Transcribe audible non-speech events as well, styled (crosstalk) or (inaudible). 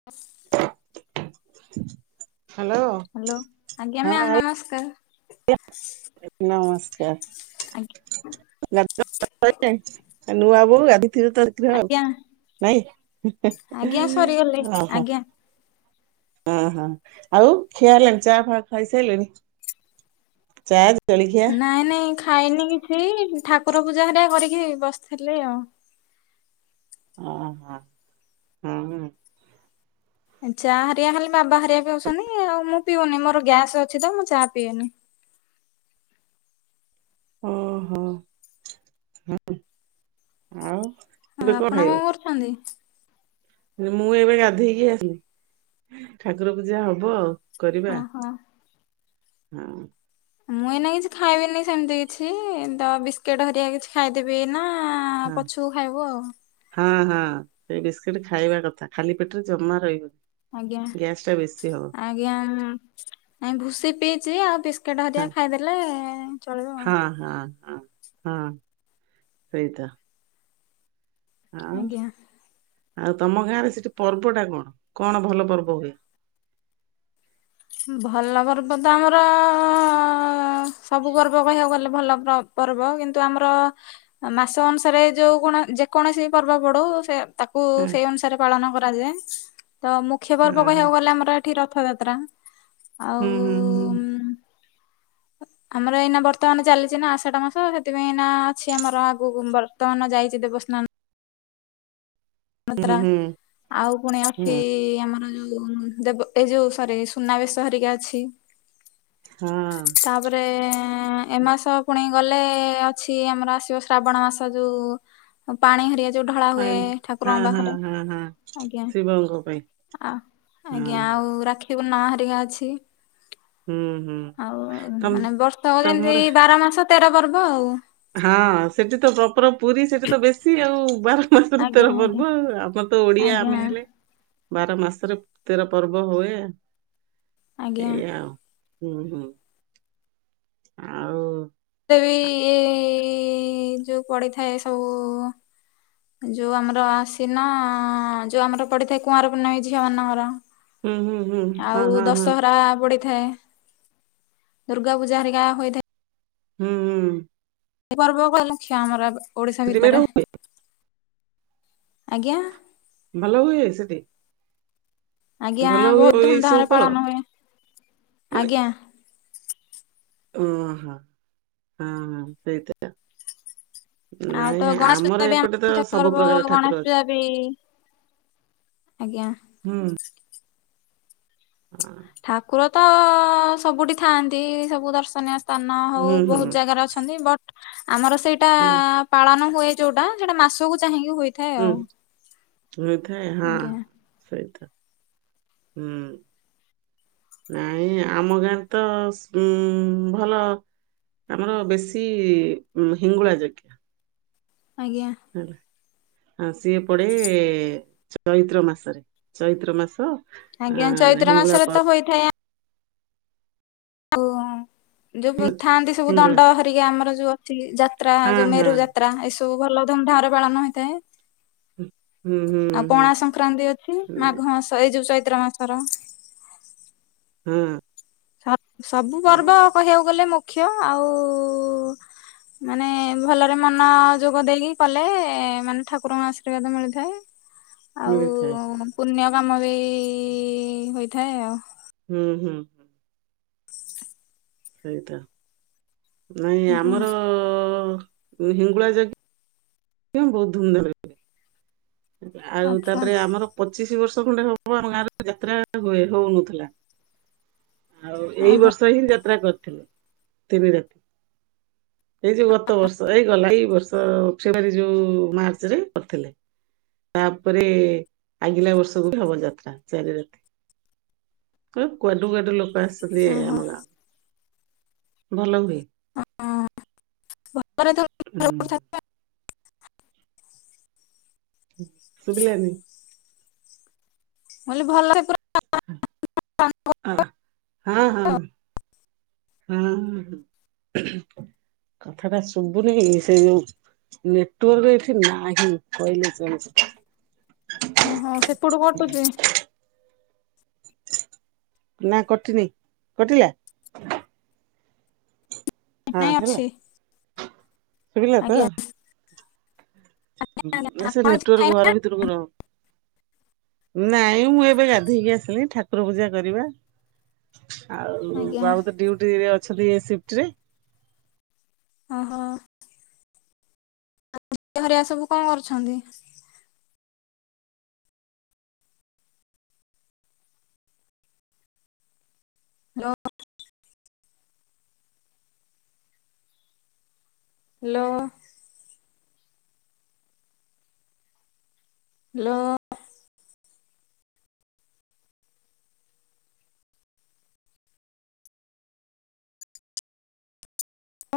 (inaudible) Hello. Hello ଆଜ୍ଞା ma'am ନମସ୍କାର୍। ଆଜ୍ଞା ନମସ୍କାର୍ (unintelligible) ଆ ନୂଆ ବୋଉ ଗାଧେଇ ଥିବ (unintelligible) ଆଜ୍ଞା ଆଉ ଆଜ୍ଞା ସରିଗଲେ ନାଇଁ ଅହ। ଆଜ୍ଞା। ହଁ ହଁ ଆଉ ଖିଆ ହେଲାଣି ଚା ଫା ଖାଇ ସାଇଲେଣି, ଚା ଜଳଖିଆ ନାଇଁ ନାଇଁ ଖାଇନି କିଛି ଠାକୁର ପୂଜା ହୋରିଆ କରିକି ବସିଥିଲି ଆଉ। ଓହୋ। ହଁ। ଏଁ ଚା ହେରିକା ହେଲେ ବାବା ହେରିକା ପିଉଛନ୍ତି ଆଉ ମୁଁ ପିଉନି ମୋର ଗ୍ୟାସ୍ ଅଛି ତ ମୁଁ ଚା ପିଏନି। ଓହୋ ହୁଁ ଆଉ ଆଉ ଏବେ କଣ ଆପଣ କଁ କରୁଛନ୍ତି? ନା ମୁଁ ଏବେ ଗାଧେଇକି ଆସିଲି ଠାକୁର ପୂଜା ହବ ଆଉ। କରିବା ଓହୋ। ହଁ। ମୁଁ ଏଇନା କିଛି ଖାଇବିନି ସେମତି କିଛି ତ ବିସ୍କେଟ୍ ହରିଆ କିଛି ଖାଇଦେବି ଏଇନା ହଁ ପଛୁକୁ ଖାଇବୁ ଆଉ। ହଁ ହଁ ସେଇ ବିସ୍କିଟି ଖାଇବା କଥା ଖାଲି ପେଟେରେ ଜମା ରହିବ ଆଜ୍ଞା ଆଜ୍ଞା ନା ନାଇଁ ଭୁଷି ପିଇଚି ଆଉ ବିସ୍ କେଟ୍ ହଁ ହରିଆ ଖାଇଦେଲେ ଚଳିବ ଆଉ। ହଁ ହଁ ହଁ ହଁ ସେଇଟା। ଆଉ ଆଜ୍ଞା ଆଉ ତମ ଗାଁରେ ସେଠି ପର୍ବଟା କଣ କଣ ଭଲ ପର୍ବ ହୁଏ। ହୁଁ ଭଲ ପର୍ବ ତ ଆମର ଅଁ ସବୁ ପର୍ବ କହିଆକୁ ଗଲେ ଭଲ ପ୍ର ପର୍ବ କିନ୍ତୁ ଆମର ଆ ମାସ ଅନୁସାରେ ଯୋଉ କୋଣ ଯେକୌଣସି ପର୍ବ ପଡୁ ସେ ତାକୁ ହଁ ସେଇ ଅନୁସାରେ ପାଳନ କରାଯାଏ ତ ମୁଖ୍ୟ ପର୍ବ ହଁ ହଁ କହିଆକୁ ଗଲେ ଆମର ଠି ରଥଯାତ୍ରା ଆଉ ହୁଁ ହୁଁ ଉଁ ଆ ଆମର ଏଇନା ବର୍ତ୍ତମାନ ଚାଲିଛି ନା ଆଷାଢ ମାସ ସେଥିପାଇଁ ଏଇନା ଅଛି ଆମର ଆଗୁକୁ (unintelligible) ତମାନ ଯାଇଚି ଦେବସ୍ନା ମାତ୍ରା ହୁଁ ହୁଁ ହୁଁ ଆଉ ଫୁଣି ହୁଁ ଅଛି ଆମର ଯୋଉ ଉଁ ଦେବ ଏ ଯୋଉ ସରି ସୁନାବେେଶ ହେରିକା ଅଛି। ହଁ। ତାପରେ ଏଁ ଏ ମାସ ଫୁଣି ଗଲେ ଅଛି ଆମର ଆସିବ ଶ୍ରାବଣ ମାସ ଯୋଉ ହଁ ପାଣି ହରିଆ ଯୋଉ ଢଳା ହୁଏ ପାଣି ହଁ ଠାକୁରଙ୍କ ହଁ ପାଖରେ ହଁ ହଁ ଆଜ୍ଞା ଶିବଙ୍କ ପାଇଁ ଆ ହଁ ଆଜ୍ଞା ହଁ ଆଉ ଉ ରାକ୍ଷୀ ପୂର୍ଣ୍ଣା ହରିକା ଅଛି। ହୁଁ ହୁଁ ଆଉ ତମ ମାନେ ବର୍ଷକ ଯେନ୍ତି ତମର ବାର ମାସ ତେର ପର୍ବ ଆଉ। ହଁ ସେଠି ତ ପ୍ରପର ପୁରୀ ସେଠି ତ ବେଶୀ ଆଉ ବାର ମାସରେ ଆଜ୍ଞା ତେର ଆଜ୍ଞା। ପର୍ବ ଆଉ ଆମ ତ ଓଡିଆ ଆଜ୍ଞା ଆମେ ହେଲେ ବାର ମାସେରେ ତେର ପର୍ବ ହୁଏ। ଆଜ୍ଞା ଏଇଆ ଆଉ ହୁଁ ହୁଁ ଆଉ ତେ ବି ଏଇ ଯୋଉ ପଡିଥାଏ ସବୁ ଯୋଉ ଆମର ଆଶିନ ଯୋଉ ଆମର ପଡିଥାଏ କୁଆଁର ପୁନେଇଁ ଝିଅମାନଙ୍କର ହୁଁ ହୁଁ ହୁଁ ହଁ ଆଉ ହଁ ହଁ ଦଶହରା ପଡି ଥାଏ ଦୁର୍ଗା ପୂଜା ହେରିକା ହୋଇଥାଏ। ହୁଁ ହୁଁ। ଏଇ ପର୍ବ (unintelligible) ଲକ୍ଷ ଆମର ଓଡିଶା ସେଠି ମେଢ ଭିତେରେ ଆଜ୍ଞା। ଭଲ ହୁଏ ସେଠି। ଆଜ୍ଞା ଭଲ ହୁଏ ବୋହୁତ ଏଇ ସବୁ ଧୁମଧାମରେ ପର୍ବ ପାଳନ ହୁଏ ମାନେ ଆଜ୍ଞା। ଓହୋ ହଁ ହଁ ସେଇ (unintelligible) ଆଉ ତ ନାଇଁ ଗଣେଶ ପୂଜା ଆମର ବି ଆମ ଏପଟେ ତ ମୁଖ୍ୟ ସବୁ ପର୍ବ ପ୍ରକାର ଗଣେଶ ଠାକୁର ଅଛି। ପୂଜା ବି ଆଜ୍ଞା। ହୁଁ। ହଁ। ଠାକୁର ତ ସବୁଠି ଥାଆନ୍ତି ସବୁ ଦର୍ଶନୀୟ ତାନ ହଉ ହୁଁ ହୁଁ ବୋହୁତ ଜାଗାରେ ଅଛନ୍ତି ବଟ୍ ଆମର ସେଇ ହୁଁ ପାଳନ ହୁଏ ଯୋଉଟା ସେଇଟା ମାସକୁ ଚାହିଁକି ହୁଏ। ହୁଁ ହୋଇଥାଏ ହଁ ଆଜ୍ଞା ସେଇଥା ହୁଁ ନାଇଁ ଆମ ଗାଁରେ ତ ଉଁ ଭଲ ଆମର ବେଶୀ ହିଙ୍ଗୁଳା ଜାଗ ଆଜ୍ଞା ହ ଆଁ ସିଏ ପଡେ ଚୈତ୍ର ମାସରେ ଚୈତ୍ର ମାସ ଆଜ୍ଞା ଆଁ ଚୈତ୍ର ହିଙ୍ଗୁଳା ମାସରେ ତ ପର୍ବ ହୋଇଥାଏ ଆଉ ଯୋଉ ଥାଆନ୍ତି ସବୁ ହିଙ୍ଗୁଳା ଦଣ୍ଡ ହରିକା ଆମର ଯୋଉ ଅଛି ଯାତ୍ରା ହଁ ଯୋଉ ହଁ। ମେରୁ ଯାତ୍ରା ଏ ସ ତୁ ଭଲ ଧୁମଧାମରେ ପାଳନ ହୋଇଇଥାଏ। ହୁଁ ହୁଁ ହୁଁ ଆଉ ପଣା ସଂକ୍ରାନ୍ତି ଅଛି ହୁଁ, ମାଘ ମାସ ଏଇ ଯୋଉ ଚୈତ୍ର ମାସର। ହୁଁ ସବୁ ପର୍ବ କହିବାକୁ ଗଲେ ମୁଖ୍ୟ ଆଉ ମାନେ ଭଲରେ ମନ ଯୋଗ ଦେଇକି କଲେ ମାନେ ଠାକୁରଙ୍କ ଆଶୀର୍ବାଦ ମିଳିଥାଏ। ଆଉ ମିଳେ ପୁଣ୍ୟ କାମ ବି ହୋଇଥାଏ ଆଉ ହୁଁ ହୁଁ ହେଇଥାଏ ନାଇଁ ଆଜ୍ଞା ଆମର ହିଙ୍ଗୁଳା ଯାଗ ଜ୍ଞ ବହୁତ ଧୁମ ଧାମ ଆଉ ଆଚ୍ଛା ତାପରେ ଆମର ପଚିଶି ବର୍ଷ ଖଣ୍ଡେ ହବ ଆମ ଗାଁରେ ଯାତ୍ରା ହୁଏ ହଉନଥିଲା। ଆଉ ଏଇ ଓହୋ ବର୍ଷ ହିଁ ଯାତ୍ରା କରିଥିଲେ ତିନି ରାତି। ଏଇ ଯୋଉ ଗତ ବର୍ଷ ଏଇ ଗଲା ଏଇ ବର୍ଷ ଫେବୃଆରୀ ଯୋଉ ମାର୍ଚ୍ଚରେ କରିଥିଲେ। ତାପରେ ଆଗିଲା ବର୍ଷ ଗ ହବ ଯାତ୍ରା ଚାରି ରାତି କୁଆଡୁ କୁଆଡୁ ଲୋକ ଆସିଛନ୍ତି ଏ ଓହୋ ଆମ ଗାଁ ଭଲ ହୁଏ ହୁଁ ହଁ (unintelligible) ଶୁଭିଲାନି। ମୁ ଭଲ ସେ ପୁର ଅ ହଁ ହଁ ହଁ କଥାଟା ଶୁଭୁନି ସେ ଯୋଉ ନେଟୱାର୍କରେ ଏଠି ନାହିଁ କହିଲେ ଜଣ ଓହୋ ସେପଟୁ କଟୁଛି ନା କଟିିନି କଟିଲା ହଁ ନାଇଁ ଅଛି ହେଲା ଶୁଭିଲା ତ ଆଜ୍ଞା ଆଜ୍ଞା ନା ସେ ଆପଣ କିଛି ନେଟୱାର୍କ ଘହାର ଖାଇନାହାନ୍ତି ଭିତର ର ନାଇଁ ମୁଁ ଏବେ ଗାଧେଇକି ଆସିଲି ଠାକୁର ପୂଜା କରିବା। ଆଉ ଆଜ୍ଞା ବାବୁ ତ ଡଉଟି ରେ ଅଛନ୍ତି ସି୍ଫ୍ଟରେ ଅହ ଉ ହରିଆ ସବୁ କଣ କରୁଛନ୍ତି? ଲ ହ୍ୟାଲୋ। ହ୍ୟାଲୋ।